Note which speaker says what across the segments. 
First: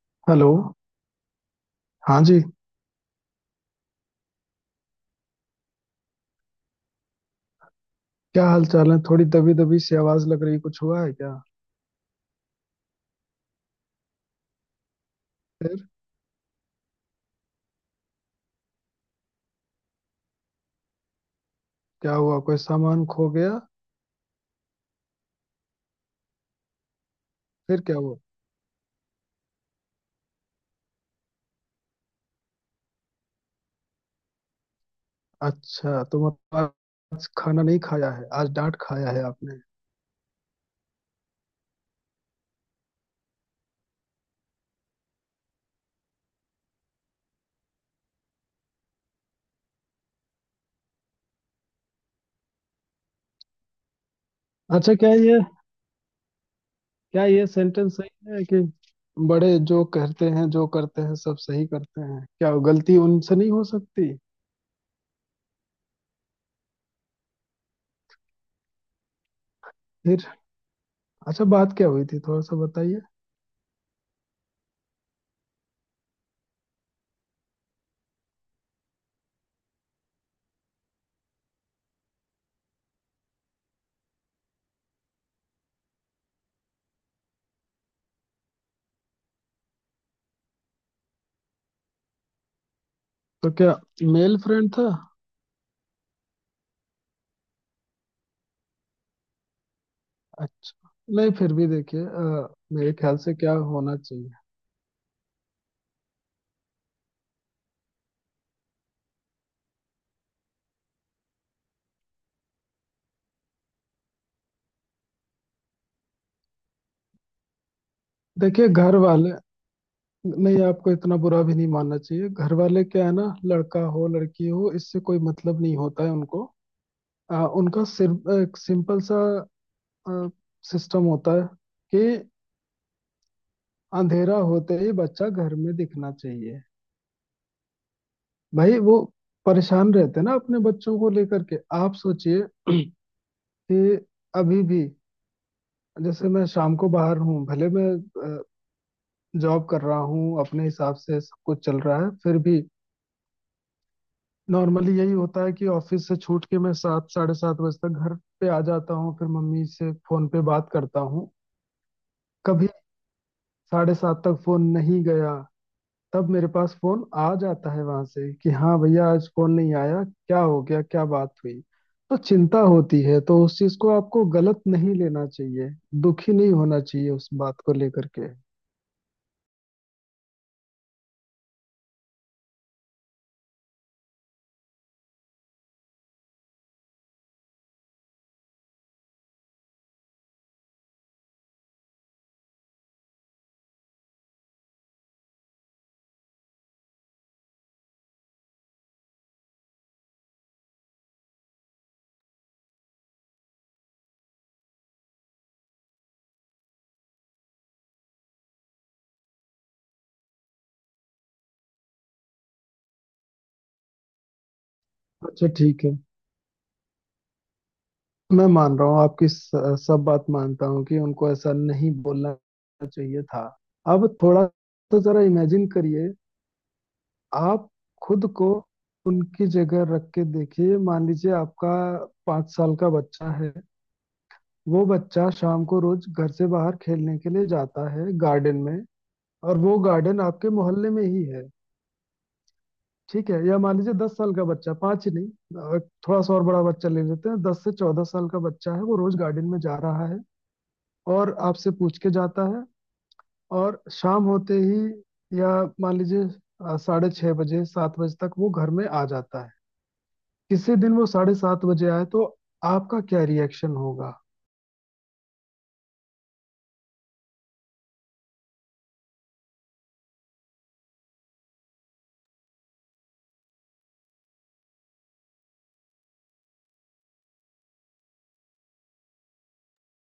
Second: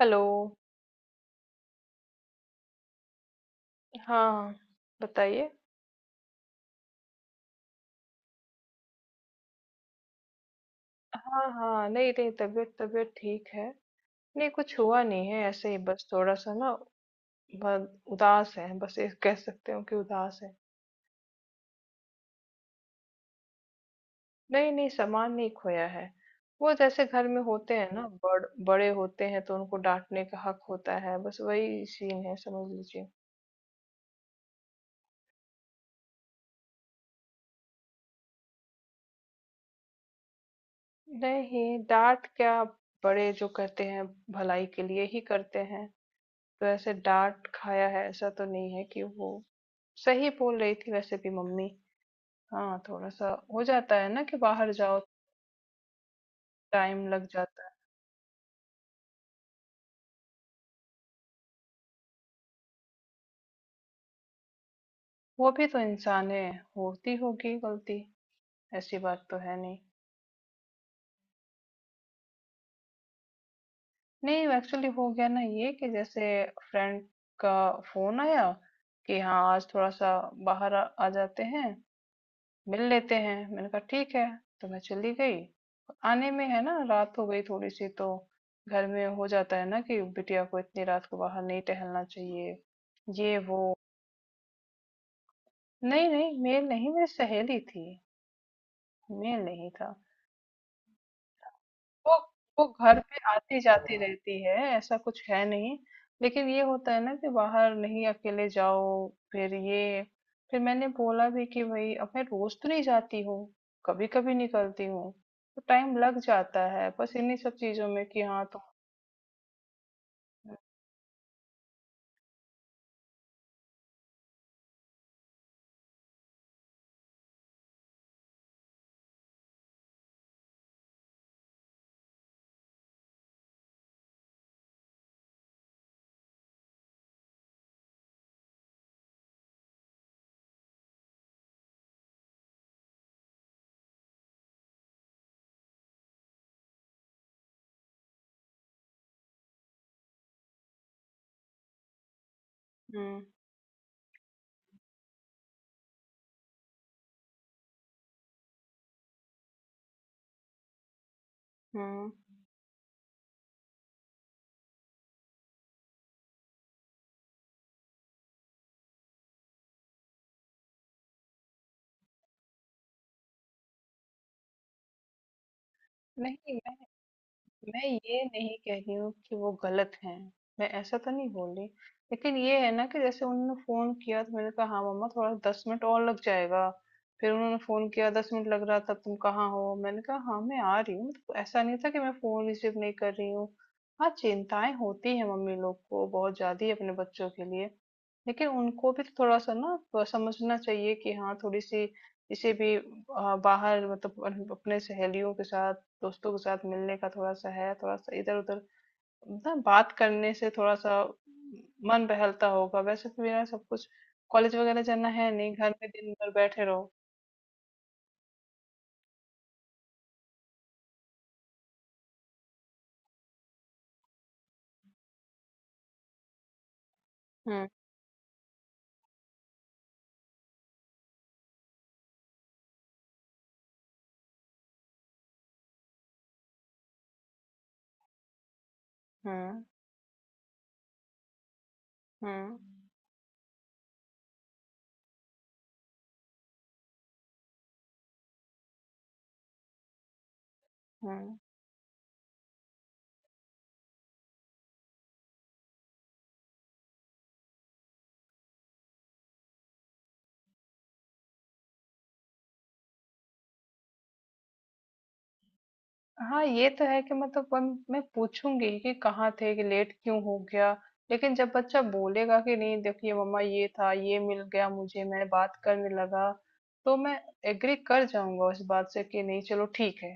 Speaker 1: Hello.
Speaker 2: Hello. हाँ जी।
Speaker 1: हाँ, बताइए।
Speaker 2: क्या हाल चाल है? थोड़ी दबी दबी सी आवाज लग रही, कुछ हुआ है क्या?
Speaker 1: हाँ, हाँ। नहीं, नहीं तबीयत तबीयत ठीक है। नहीं कुछ हुआ नहीं है, ऐसे ही
Speaker 2: फिर
Speaker 1: बस थोड़ा-सा ना ब उदास हैं, बस ये कह सकते हो कि उदास हैं।
Speaker 2: क्या हुआ? कोई सामान खो गया?
Speaker 1: नहीं, नहीं सामान नहीं खोया है। वो जैसे घर में होते
Speaker 2: फिर
Speaker 1: हैं
Speaker 2: क्या
Speaker 1: ना,
Speaker 2: हुआ?
Speaker 1: बड़े होते हैं तो उनको डाँटने का हक होता है, बस वही सीन है समझ लीजिए।
Speaker 2: अच्छा, तो मतलब आज खाना नहीं खाया है, आज डांट खाया है आपने?
Speaker 1: नहीं, डाँट क्या, बड़े जो करते हैं भलाई के लिए ही करते हैं। वैसे डाँट खाया है ऐसा तो नहीं है, कि वो सही बोल रही थी वैसे भी मम्मी। हाँ, थोड़ा सा हो जाता है ना कि बाहर
Speaker 2: अच्छा।
Speaker 1: जाओ टाइम
Speaker 2: क्या
Speaker 1: लग
Speaker 2: ये
Speaker 1: जाता है।
Speaker 2: सेंटेंस सही है कि बड़े जो कहते हैं जो करते हैं सब सही करते हैं? क्या गलती उनसे नहीं हो सकती?
Speaker 1: वो भी तो इंसान है, होती होगी गलती, ऐसी बात तो है नहीं।
Speaker 2: फिर अच्छा, बात क्या हुई थी, थोड़ा सा बताइए।
Speaker 1: नहीं, एक्चुअली हो गया ना ये कि जैसे फ्रेंड का फोन आया कि हाँ, आज थोड़ा सा बाहर आ जाते हैं, मिल लेते हैं। मैंने कहा ठीक है, तो मैं चली गई। आने में है ना रात हो गई थोड़ी सी, तो घर में हो जाता है ना कि बिटिया को इतनी रात को बाहर नहीं टहलना चाहिए, ये
Speaker 2: तो
Speaker 1: वो।
Speaker 2: क्या मेल फ्रेंड था?
Speaker 1: नहीं नहीं, मेल नहीं, मेरी सहेली थी, मेल नहीं था।
Speaker 2: अच्छा, नहीं, फिर भी देखिए
Speaker 1: वो वो
Speaker 2: मेरे
Speaker 1: घर
Speaker 2: ख्याल
Speaker 1: पे
Speaker 2: से क्या
Speaker 1: आती-जाती
Speaker 2: होना चाहिए।
Speaker 1: रहती है, ऐसा कुछ है नहीं। लेकिन ये होता है ना कि बाहर नहीं अकेले जाओ, फिर मैंने बोला भी कि भई अब मैं रोज़ तो नहीं जाती हूँ, कभी-कभी निकलती हूँ, तो टाइम लग जाता है बस इन्हीं सब चीज़ों में कि हाँ, तो।
Speaker 2: देखिए घर वाले, नहीं आपको इतना बुरा भी नहीं मानना चाहिए। घर वाले क्या है ना, लड़का हो लड़की हो इससे कोई मतलब नहीं होता है उनको। उनका सिर्फ एक सिंपल सा सिस्टम होता है कि अंधेरा होते ही बच्चा घर में दिखना चाहिए। भाई वो परेशान रहते हैं ना अपने बच्चों को लेकर के। आप सोचिए कि अभी भी जैसे मैं शाम को बाहर हूँ, भले मैं जॉब कर रहा हूँ, अपने हिसाब से सब कुछ चल रहा है, फिर भी
Speaker 1: हुँ,
Speaker 2: नॉर्मली यही होता है कि ऑफिस से छूट के मैं 7 – 7:30 बजे तक घर पे आ जाता हूँ, फिर मम्मी से फोन पे बात करता हूँ।
Speaker 1: हुँ।
Speaker 2: कभी 7:30 तक फोन नहीं गया, तब मेरे पास फोन आ जाता है वहां से कि हाँ भैया आज फोन नहीं आया, क्या हो गया, क्या बात हुई। तो चिंता होती है, तो उस चीज को आपको गलत नहीं लेना चाहिए, दुखी नहीं
Speaker 1: नहीं,
Speaker 2: होना चाहिए उस बात को
Speaker 1: मैं
Speaker 2: लेकर
Speaker 1: ये
Speaker 2: के।
Speaker 1: नहीं कह रही हूँ कि वो गलत हैं, मैं ऐसा तो नहीं बोल रही। लेकिन ये है ना कि जैसे उन्होंने फोन किया तो मैंने कहा हाँ मम्मा, थोड़ा 10 मिनट और लग जाएगा। फिर उन्होंने फोन किया, 10 मिनट लग रहा था, तुम कहाँ हो। मैंने कहा हाँ मैं आ रही हूँ। तो ऐसा नहीं था कि मैं फोन रिसीव नहीं कर रही हूँ। हाँ, चिंताएं होती है मम्मी लोग को बहुत ज्यादा ही अपने बच्चों के लिए, लेकिन उनको भी तो थोड़ा सा ना समझना चाहिए कि हाँ, थोड़ी सी इसे भी बाहर मतलब अपने सहेलियों के साथ, दोस्तों के साथ मिलने का थोड़ा सा है, थोड़ा सा इधर उधर ना बात करने से थोड़ा सा मन बहलता होगा। वैसे तो मेरा सब कुछ, कॉलेज वगैरह जाना है
Speaker 2: अच्छा
Speaker 1: नहीं, घर
Speaker 2: ठीक
Speaker 1: में
Speaker 2: है,
Speaker 1: दिन भर बैठे रहो।
Speaker 2: मैं मान रहा हूँ आपकी सब बात मानता हूँ कि उनको ऐसा नहीं बोलना चाहिए था। अब थोड़ा तो जरा इमेजिन करिए,
Speaker 1: हम्म।
Speaker 2: आप खुद को उनकी जगह रख के देखिए। मान लीजिए आपका 5 साल का बच्चा है, वो बच्चा शाम को रोज घर से बाहर खेलने के लिए जाता है गार्डन में, और
Speaker 1: हम्म।
Speaker 2: वो गार्डन आपके मोहल्ले में ही है।
Speaker 1: हम्म।
Speaker 2: ठीक है? या मान लीजिए 10 साल का बच्चा, पाँच ही नहीं, अ, थोड़ा सा और बड़ा बच्चा ले लेते हैं। 10 से 14 साल का बच्चा है, वो रोज गार्डन में जा रहा है और
Speaker 1: हम्म।
Speaker 2: आपसे पूछ के जाता है, और शाम होते ही या मान लीजिए 6:30 बजे 7 बजे तक वो घर में आ जाता है। किसी दिन वो 7:30 बजे आए, तो आपका क्या रिएक्शन होगा?
Speaker 1: हाँ, ये तो है कि मतलब, मैं पूछूंगी कि कहाँ थे, कि लेट क्यों हो गया। लेकिन जब बच्चा बोलेगा कि नहीं देखिए मम्मा, ये था ये मिल गया मुझे, मैं बात करने लगा, तो मैं एग्री कर जाऊंगा उस बात से कि नहीं चलो ठीक है।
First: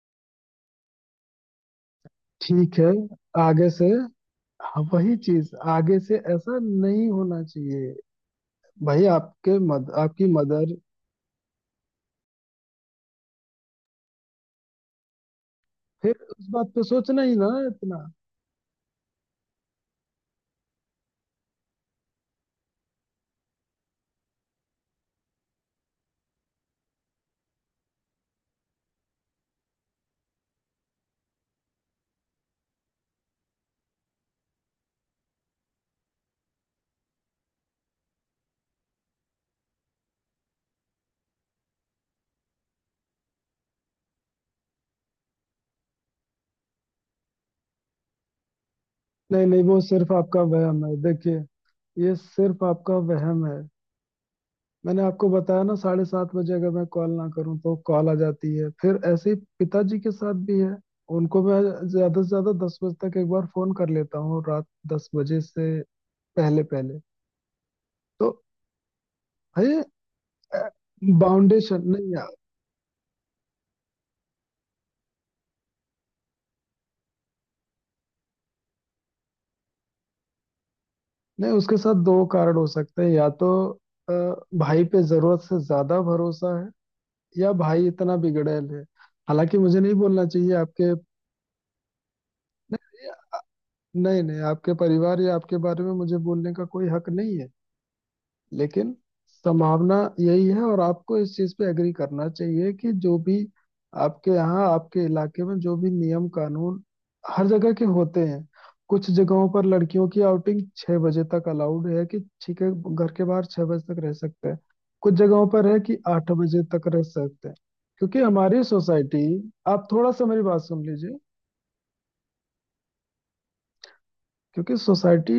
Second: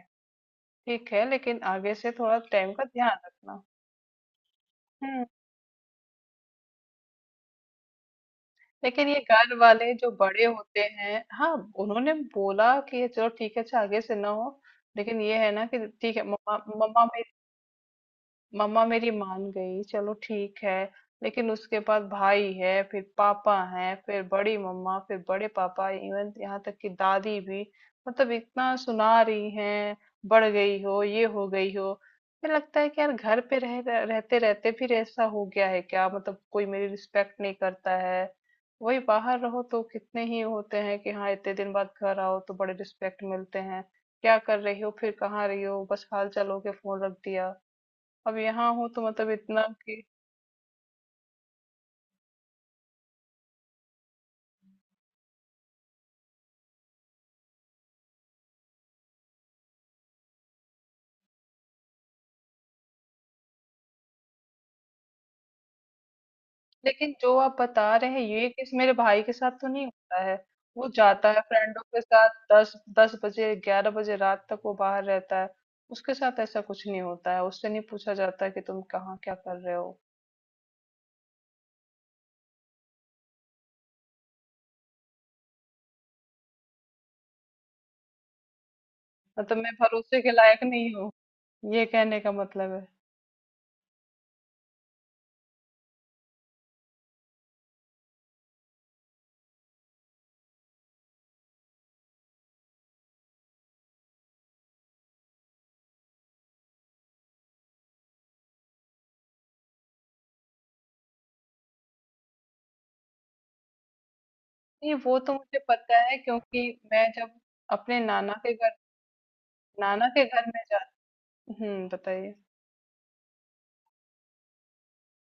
Speaker 1: ठीक है, लेकिन आगे से थोड़ा टाइम
Speaker 2: ठीक
Speaker 1: का
Speaker 2: है
Speaker 1: ध्यान रखना।
Speaker 2: आगे से, हाँ, वही
Speaker 1: हम्म।
Speaker 2: चीज, आगे से ऐसा नहीं होना चाहिए। भाई
Speaker 1: लेकिन ये घर
Speaker 2: आपके मद
Speaker 1: वाले जो
Speaker 2: आपकी
Speaker 1: बड़े
Speaker 2: मदर,
Speaker 1: होते हैं हाँ, उन्होंने बोला कि ये चलो ठीक है, अच्छा आगे से ना हो, लेकिन ये है ना कि
Speaker 2: फिर
Speaker 1: ठीक है
Speaker 2: उस
Speaker 1: मम्मा,
Speaker 2: बात पे
Speaker 1: मम्मा
Speaker 2: सोचना ही ना इतना।
Speaker 1: मम्मा मेरी मान गई चलो ठीक है। लेकिन उसके बाद भाई है, फिर पापा है, फिर बड़ी मम्मा, फिर बड़े पापा, इवन यहाँ तक कि दादी भी, मतलब इतना सुना रही हैं। बढ़ गई हो, ये हो गई हो। मुझे लगता है कि यार घर पे रह रह- रहते रहते फिर ऐसा हो गया है क्या, मतलब कोई मेरी रिस्पेक्ट नहीं करता है। वही बाहर रहो तो कितने ही होते हैं कि हाँ, इतने दिन बाद घर आओ तो बड़े रिस्पेक्ट मिलते हैं। क्या कर रही हो, फिर कहाँ रही हो, बस हाल चाल हो के फोन रख दिया। अब यहाँ हूँ तो मतलब
Speaker 2: नहीं
Speaker 1: इतना
Speaker 2: नहीं, वो
Speaker 1: कि।
Speaker 2: सिर्फ आपका वहम है, देखिए। ये सिर्फ आपका वहम है। मैंने आपको बताया ना, 7:30 बजे अगर मैं कॉल ना करूं तो कॉल आ जाती है। फिर ऐसे ही पिताजी के साथ भी है। उनको मैं ज्यादा से ज्यादा 10 बजे तक एक बार फोन कर लेता हूँ, रात 10 बजे से पहले पहले।
Speaker 1: लेकिन जो आप बता रहे हैं
Speaker 2: तो
Speaker 1: ये, किस, मेरे भाई के साथ तो
Speaker 2: है
Speaker 1: नहीं होता है। वो जाता है फ्रेंडों
Speaker 2: बाउंडेशन,
Speaker 1: के
Speaker 2: नहीं यार।
Speaker 1: साथ, दस दस बजे 11 बजे रात तक वो बाहर रहता है, उसके साथ ऐसा कुछ नहीं होता है, उससे नहीं पूछा जाता कि तुम कहाँ क्या कर रहे हो।
Speaker 2: नहीं, उसके साथ दो कारण हो सकते हैं, या तो अ, भाई पे जरूरत से ज्यादा भरोसा है, या भाई इतना बिगड़ैल है।
Speaker 1: मतलब
Speaker 2: हालांकि
Speaker 1: मैं
Speaker 2: मुझे नहीं
Speaker 1: भरोसे
Speaker 2: बोलना
Speaker 1: के
Speaker 2: चाहिए
Speaker 1: लायक
Speaker 2: आपके,
Speaker 1: नहीं हूँ, ये कहने का मतलब है।
Speaker 2: नहीं नहीं, आपके परिवार या आपके बारे में मुझे बोलने का कोई हक नहीं है, लेकिन संभावना यही है। और आपको इस चीज पे एग्री करना चाहिए कि जो भी आपके यहाँ, आपके इलाके में जो भी नियम कानून, हर जगह के होते हैं। कुछ जगहों पर लड़कियों की आउटिंग 6 बजे तक अलाउड है कि ठीक है घर के बाहर 6 बजे तक रह सकते हैं,
Speaker 1: नहीं,
Speaker 2: कुछ
Speaker 1: वो तो
Speaker 2: जगहों
Speaker 1: मुझे
Speaker 2: पर है कि
Speaker 1: पता है,
Speaker 2: 8 बजे
Speaker 1: क्योंकि
Speaker 2: तक रह
Speaker 1: मैं जब
Speaker 2: सकते हैं।
Speaker 1: अपने
Speaker 2: क्योंकि हमारी सोसाइटी, आप
Speaker 1: नाना
Speaker 2: थोड़ा
Speaker 1: के
Speaker 2: सा मेरी
Speaker 1: घर
Speaker 2: बात
Speaker 1: में जा
Speaker 2: सुन लीजिए,
Speaker 1: हम्म, बताइए।
Speaker 2: क्योंकि सोसाइटी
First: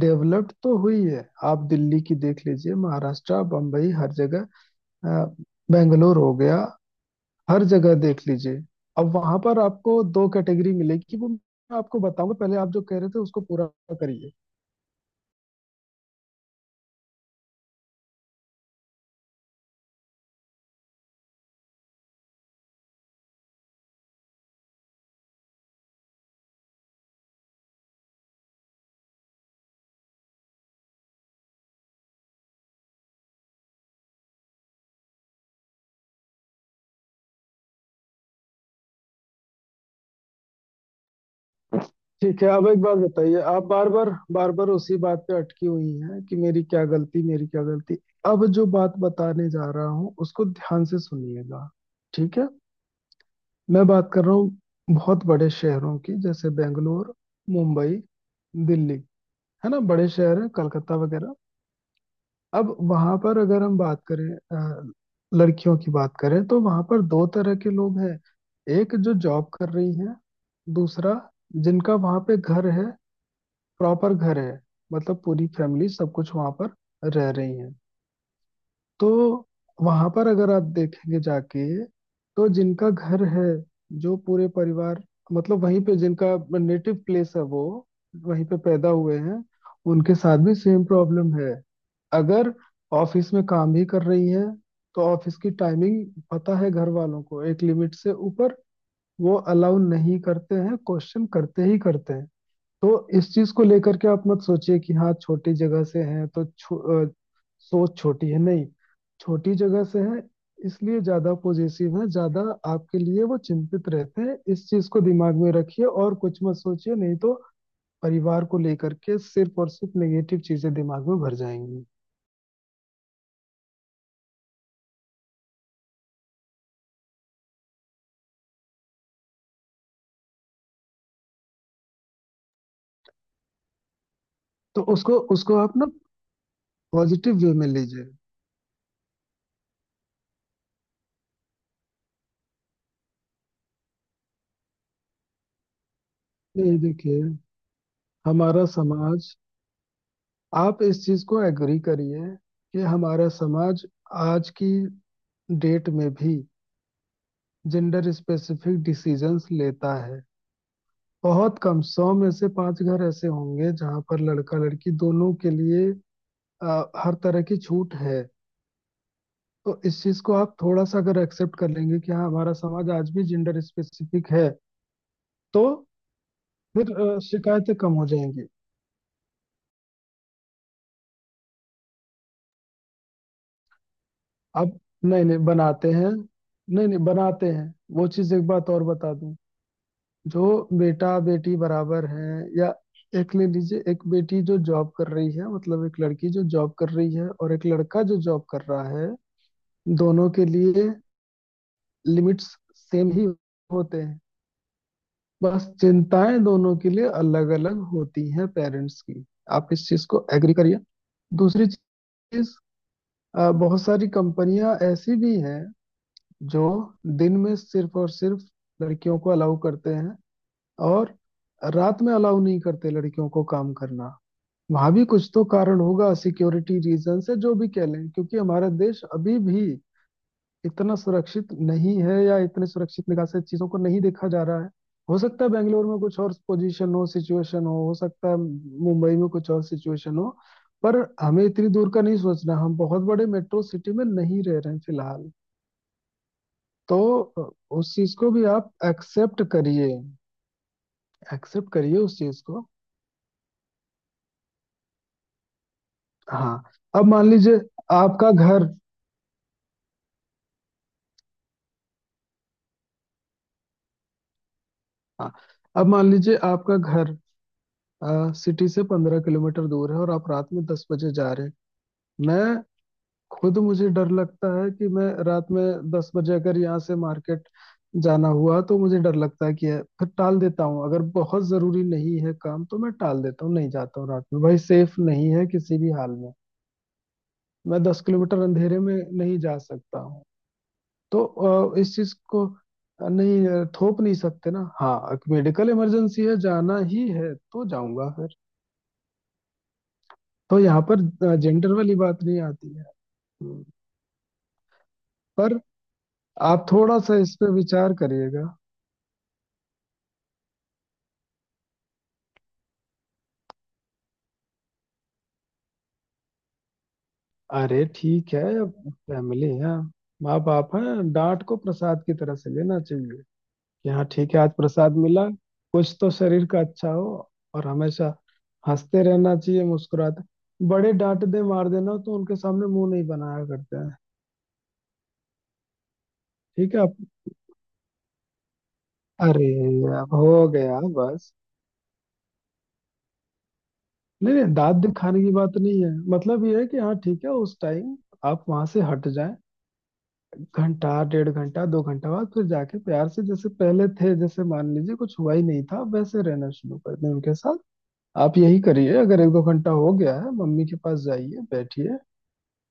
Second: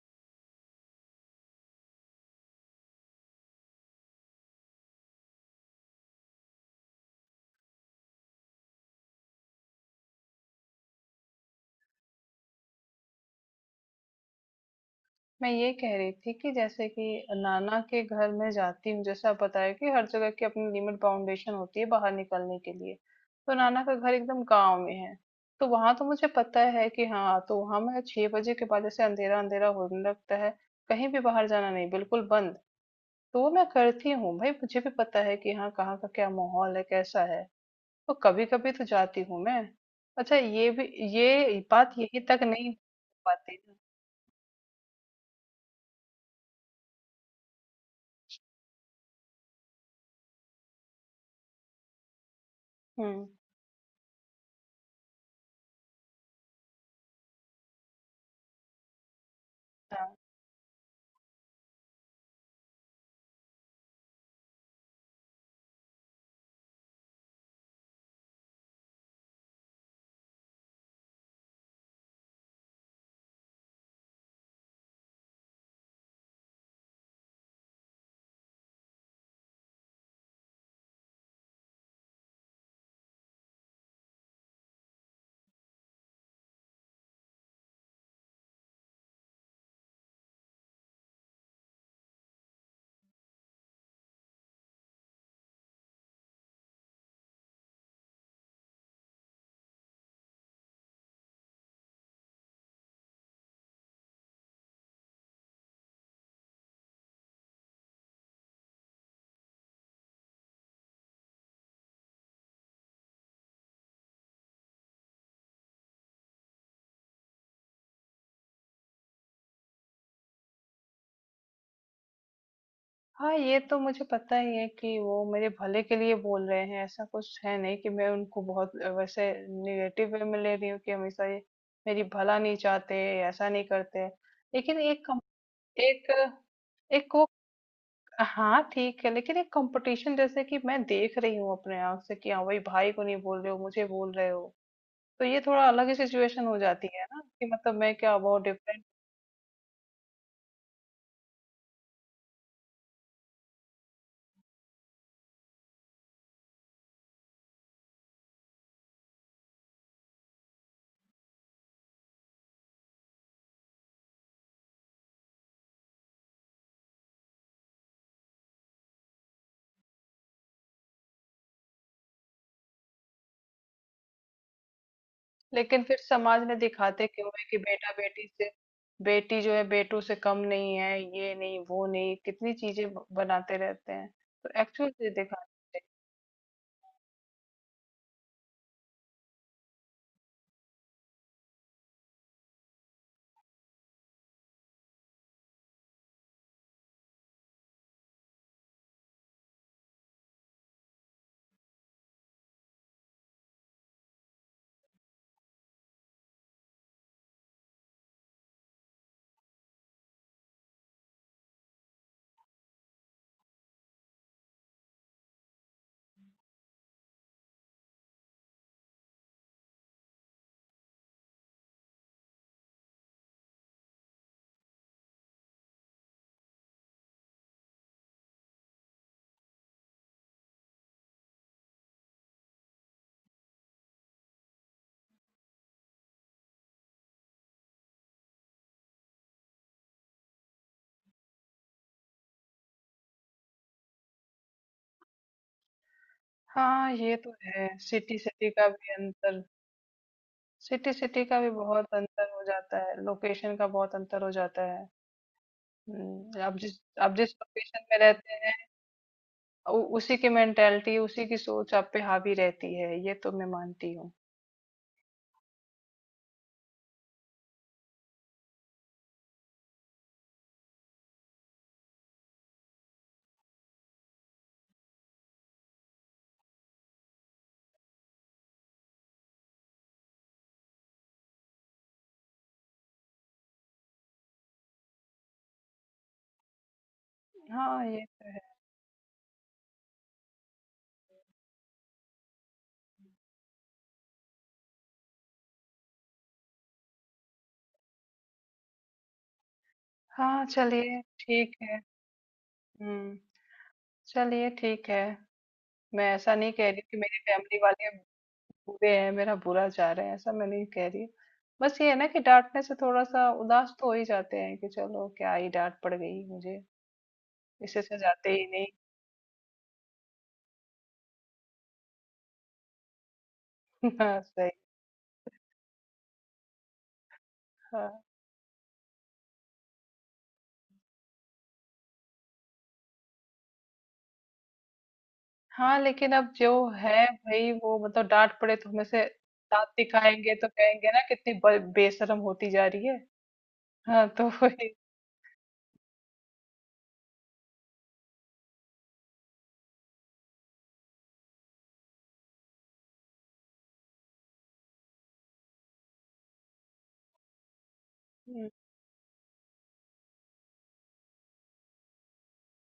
Speaker 2: डेवलप्ड तो हुई है, आप दिल्ली की देख लीजिए, महाराष्ट्र, बम्बई, हर जगह, अ, बेंगलोर हो गया, हर जगह देख लीजिए। अब वहां पर आपको दो कैटेगरी मिलेगी, वो मैं आपको बताऊंगा, पहले आप जो कह रहे थे उसको पूरा करिए।
Speaker 1: मैं ये कह रही थी कि जैसे कि नाना के घर में जाती हूँ, जैसे आप बताया कि हर जगह की अपनी लिमिट बाउंडेशन होती है बाहर निकलने के लिए, तो नाना का घर एकदम गांव में है, तो वहां तो मुझे पता है कि हाँ। तो वहां मैं 6 बजे के बाद जैसे अंधेरा अंधेरा होने लगता है, कहीं भी बाहर जाना नहीं, बिल्कुल बंद। तो वो मैं करती हूँ, भाई मुझे भी पता है कि हाँ कहाँ का क्या माहौल है, कैसा है। तो कभी कभी तो जाती हूँ मैं। अच्छा ये बात यही
Speaker 2: ठीक
Speaker 1: तक
Speaker 2: है अब
Speaker 1: नहीं हो
Speaker 2: एक बात बताइए,
Speaker 1: पाती।
Speaker 2: आप बार बार बार बार उसी बात पे अटकी हुई हैं कि मेरी क्या गलती, मेरी क्या गलती। अब जो बात बताने जा रहा हूँ उसको ध्यान से सुनिएगा, ठीक है?
Speaker 1: हम्म।
Speaker 2: मैं बात कर रहा हूँ बहुत बड़े शहरों की, जैसे बेंगलोर, मुंबई, दिल्ली, है ना, बड़े शहर हैं, कलकत्ता वगैरह। अब वहां पर अगर हम बात करें, अ, लड़कियों की बात करें, तो वहां पर दो तरह के लोग हैं, एक जो जॉब कर रही है, दूसरा जिनका वहां पे घर है, प्रॉपर घर है, मतलब पूरी फैमिली सब कुछ वहां पर रह रही है। तो वहां पर अगर आप देखेंगे जाके, तो जिनका घर है, जो पूरे परिवार, मतलब वहीं पे जिनका नेटिव प्लेस है, वो वहीं पे पैदा हुए हैं, उनके साथ भी सेम प्रॉब्लम है। अगर ऑफिस में काम भी कर रही है, तो ऑफिस की टाइमिंग पता है घर वालों को, एक लिमिट से ऊपर वो अलाउ नहीं करते हैं, क्वेश्चन करते ही करते हैं। तो इस चीज को लेकर के आप मत सोचिए कि हाँ छोटी जगह से है तो अ, सोच छोटी है, नहीं, छोटी जगह से है इसलिए ज्यादा पॉजिटिव है, ज्यादा आपके लिए वो चिंतित रहते हैं। इस चीज को दिमाग में रखिए और कुछ मत सोचिए, नहीं तो परिवार को लेकर के सिर्फ और सिर्फ नेगेटिव चीजें दिमाग में भर जाएंगी।
Speaker 1: हाँ, ये तो मुझे पता ही है कि वो मेरे भले के लिए बोल रहे हैं, ऐसा कुछ है नहीं कि मैं उनको बहुत वैसे निगेटिव वे में ले रही हूँ कि हमेशा ये मेरी भला नहीं चाहते, ऐसा नहीं करते। लेकिन
Speaker 2: तो
Speaker 1: एक
Speaker 2: उसको
Speaker 1: कम-
Speaker 2: उसको आप ना
Speaker 1: एक एक वो
Speaker 2: पॉजिटिव वे में लीजिए।
Speaker 1: हाँ ठीक है, लेकिन एक कंपटीशन जैसे कि मैं देख रही हूँ अपने आंख से कि हाँ, भाई भाई को नहीं बोल रहे हो, मुझे बोल रहे हो। तो ये थोड़ा अलग ही सिचुएशन हो
Speaker 2: नहीं
Speaker 1: जाती है
Speaker 2: देखिए,
Speaker 1: ना, कि मतलब मैं क्या बहुत
Speaker 2: हमारा
Speaker 1: डिफरेंट।
Speaker 2: समाज, आप इस चीज को एग्री करिए कि हमारा समाज आज की डेट में भी जेंडर स्पेसिफिक डिसीजंस लेता है। बहुत कम, 100 में से 5 घर ऐसे होंगे जहां पर लड़का लड़की दोनों के लिए हर तरह की छूट है। तो इस चीज को आप थोड़ा सा अगर एक्सेप्ट कर लेंगे कि हाँ, हमारा समाज आज भी जेंडर स्पेसिफिक है, तो
Speaker 1: लेकिन फिर समाज में
Speaker 2: फिर
Speaker 1: दिखाते क्यों है कि
Speaker 2: शिकायतें
Speaker 1: बेटा
Speaker 2: कम हो
Speaker 1: बेटी
Speaker 2: जाएंगी।
Speaker 1: से बेटी जो है बेटों से कम नहीं है, ये नहीं वो नहीं कितनी चीजें बनाते रहते हैं, तो
Speaker 2: अब
Speaker 1: एक्चुअल से
Speaker 2: नहीं नहीं
Speaker 1: दिखाते हैं।
Speaker 2: बनाते हैं, वो चीज। एक बात और बता दूं, जो बेटा बेटी बराबर हैं, या एक ले लीजिए, एक बेटी जो जॉब कर रही है, मतलब एक लड़की जो जॉब कर रही है और एक लड़का जो जॉब कर रहा है, दोनों के लिए लिमिट्स सेम ही होते हैं। बस चिंताएं दोनों के लिए अलग अलग होती हैं पेरेंट्स की। आप इस चीज को एग्री करिए। दूसरी चीज, बहुत सारी कंपनियां ऐसी भी हैं जो दिन में सिर्फ और सिर्फ लड़कियों को अलाउ करते हैं और रात में अलाउ नहीं करते लड़कियों को काम करना। वहां भी कुछ तो कारण होगा, सिक्योरिटी रीजन से जो भी कह लें, क्योंकि हमारा देश अभी भी इतना सुरक्षित नहीं है, या इतने सुरक्षित निगाह से चीजों को नहीं देखा जा रहा है। हो सकता है बेंगलोर में कुछ और पोजीशन हो, सिचुएशन हो सकता है मुंबई में कुछ और सिचुएशन हो, पर हमें इतनी दूर का नहीं सोचना, हम बहुत बड़े मेट्रो सिटी में नहीं रह रहे हैं फिलहाल।
Speaker 1: हाँ,
Speaker 2: तो
Speaker 1: ये तो है,
Speaker 2: उस चीज
Speaker 1: सिटी
Speaker 2: को भी
Speaker 1: सिटी का
Speaker 2: आप
Speaker 1: भी अंतर
Speaker 2: एक्सेप्ट करिए,
Speaker 1: सिटी सिटी का भी
Speaker 2: एक्सेप्ट
Speaker 1: बहुत
Speaker 2: करिए उस
Speaker 1: अंतर
Speaker 2: चीज
Speaker 1: हो
Speaker 2: को।
Speaker 1: जाता है, लोकेशन का बहुत अंतर हो जाता है।
Speaker 2: हाँ।
Speaker 1: आप जिस
Speaker 2: अब
Speaker 1: आप जिस
Speaker 2: मान लीजिए
Speaker 1: लोकेशन में
Speaker 2: आपका
Speaker 1: रहते हैं,
Speaker 2: घर
Speaker 1: उसी की मेंटेलिटी, उसी की सोच आप पे हावी रहती है, ये तो मैं मानती हूँ।
Speaker 2: हाँ अब मान लीजिए आपका घर सिटी से 15 किलोमीटर दूर है और आप रात में 10 बजे जा रहे हैं। मैं, खुद मुझे डर लगता है कि मैं रात में 10 बजे अगर यहाँ से मार्केट जाना हुआ, तो मुझे डर लगता है कि है, फिर टाल देता हूँ, अगर बहुत जरूरी नहीं है काम तो मैं टाल देता हूँ, नहीं जाता हूँ रात में, भाई सेफ नहीं है किसी भी हाल में। मैं
Speaker 1: हाँ
Speaker 2: दस
Speaker 1: ये
Speaker 2: किलोमीटर अंधेरे में नहीं जा सकता। तो इस चीज को थोप नहीं सकते ना। हाँ मेडिकल इमरजेंसी है, जाना ही है तो जाऊंगा फिर।
Speaker 1: हाँ,
Speaker 2: तो यहाँ
Speaker 1: चलिए
Speaker 2: पर
Speaker 1: ठीक
Speaker 2: जेंडर
Speaker 1: है।
Speaker 2: वाली बात नहीं आती है।
Speaker 1: हम्म,
Speaker 2: हम्म।
Speaker 1: चलिए ठीक है।
Speaker 2: पर
Speaker 1: मैं ऐसा नहीं
Speaker 2: आप
Speaker 1: कह रही कि
Speaker 2: थोड़ा सा
Speaker 1: मेरी
Speaker 2: इस पे
Speaker 1: फैमिली वाले
Speaker 2: विचार करिएगा।
Speaker 1: बुरे हैं, मेरा बुरा चाह रहे हैं, ऐसा मैं नहीं कह रही। बस ये है ना कि डाँटने से थोड़ा-सा उदास तो हो ही जाते हैं, कि चलो क्या ही डाँट पड़ गई मुझे, इससे
Speaker 2: अरे
Speaker 1: अच्छा जाते
Speaker 2: ठीक है,
Speaker 1: ही नहीं।
Speaker 2: फैमिली है, माँ बाप हैं, डांट को प्रसाद की तरह से लेना चाहिए कि हाँ
Speaker 1: हाँ,
Speaker 2: ठीक है
Speaker 1: सही।
Speaker 2: आज प्रसाद मिला, कुछ तो शरीर का अच्छा हो। और
Speaker 1: हाँ।
Speaker 2: हमेशा हंसते रहना चाहिए, मुस्कुराते। बड़े डांट दे मार देना तो उनके सामने मुंह नहीं बनाया करते हैं।
Speaker 1: हाँ, लेकिन अब जो
Speaker 2: ठीक है आप,
Speaker 1: है भई, वो मतलब डाँट पड़े तो हमें से
Speaker 2: अरे,
Speaker 1: दाँत
Speaker 2: अब
Speaker 1: दिखाएँगे
Speaker 2: हो
Speaker 1: तो
Speaker 2: गया
Speaker 1: कहेंगे ना
Speaker 2: बस।
Speaker 1: कितनी ब बेशर्म होती जा रही है। हाँ, तो
Speaker 2: नहीं नहीं,
Speaker 1: वही।
Speaker 2: दांत दिखाने की बात नहीं है, मतलब ये है कि हाँ ठीक है, उस टाइम आप वहां से हट जाएं, घंटा 1.5 घंटा 2 घंटा बाद फिर जाके प्यार से, जैसे पहले थे, जैसे मान लीजिए कुछ हुआ ही नहीं था, वैसे रहना शुरू कर दें उनके साथ। आप
Speaker 1: हुँ,
Speaker 2: यही करिए, अगर 1 – 2 घंटा हो गया है, मम्मी के पास जाइए, बैठिए,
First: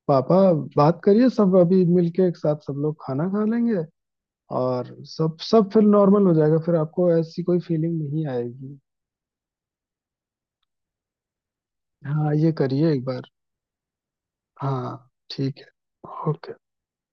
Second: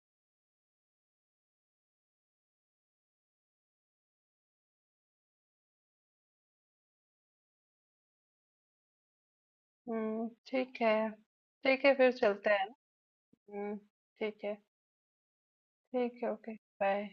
Speaker 2: पापा, बात करिए, सब अभी मिलके एक साथ सब लोग खाना खा लेंगे, और सब सब फिर नॉर्मल हो जाएगा, फिर आपको ऐसी कोई फीलिंग नहीं आएगी।
Speaker 1: हुँ, ठीक है। ठीक है, फिर
Speaker 2: हाँ
Speaker 1: चलते
Speaker 2: ये
Speaker 1: हैं।
Speaker 2: करिए एक बार।
Speaker 1: हुँ, ठीक है।
Speaker 2: हाँ ठीक है।
Speaker 1: ठीक है, ओके,
Speaker 2: ओके।
Speaker 1: बाय।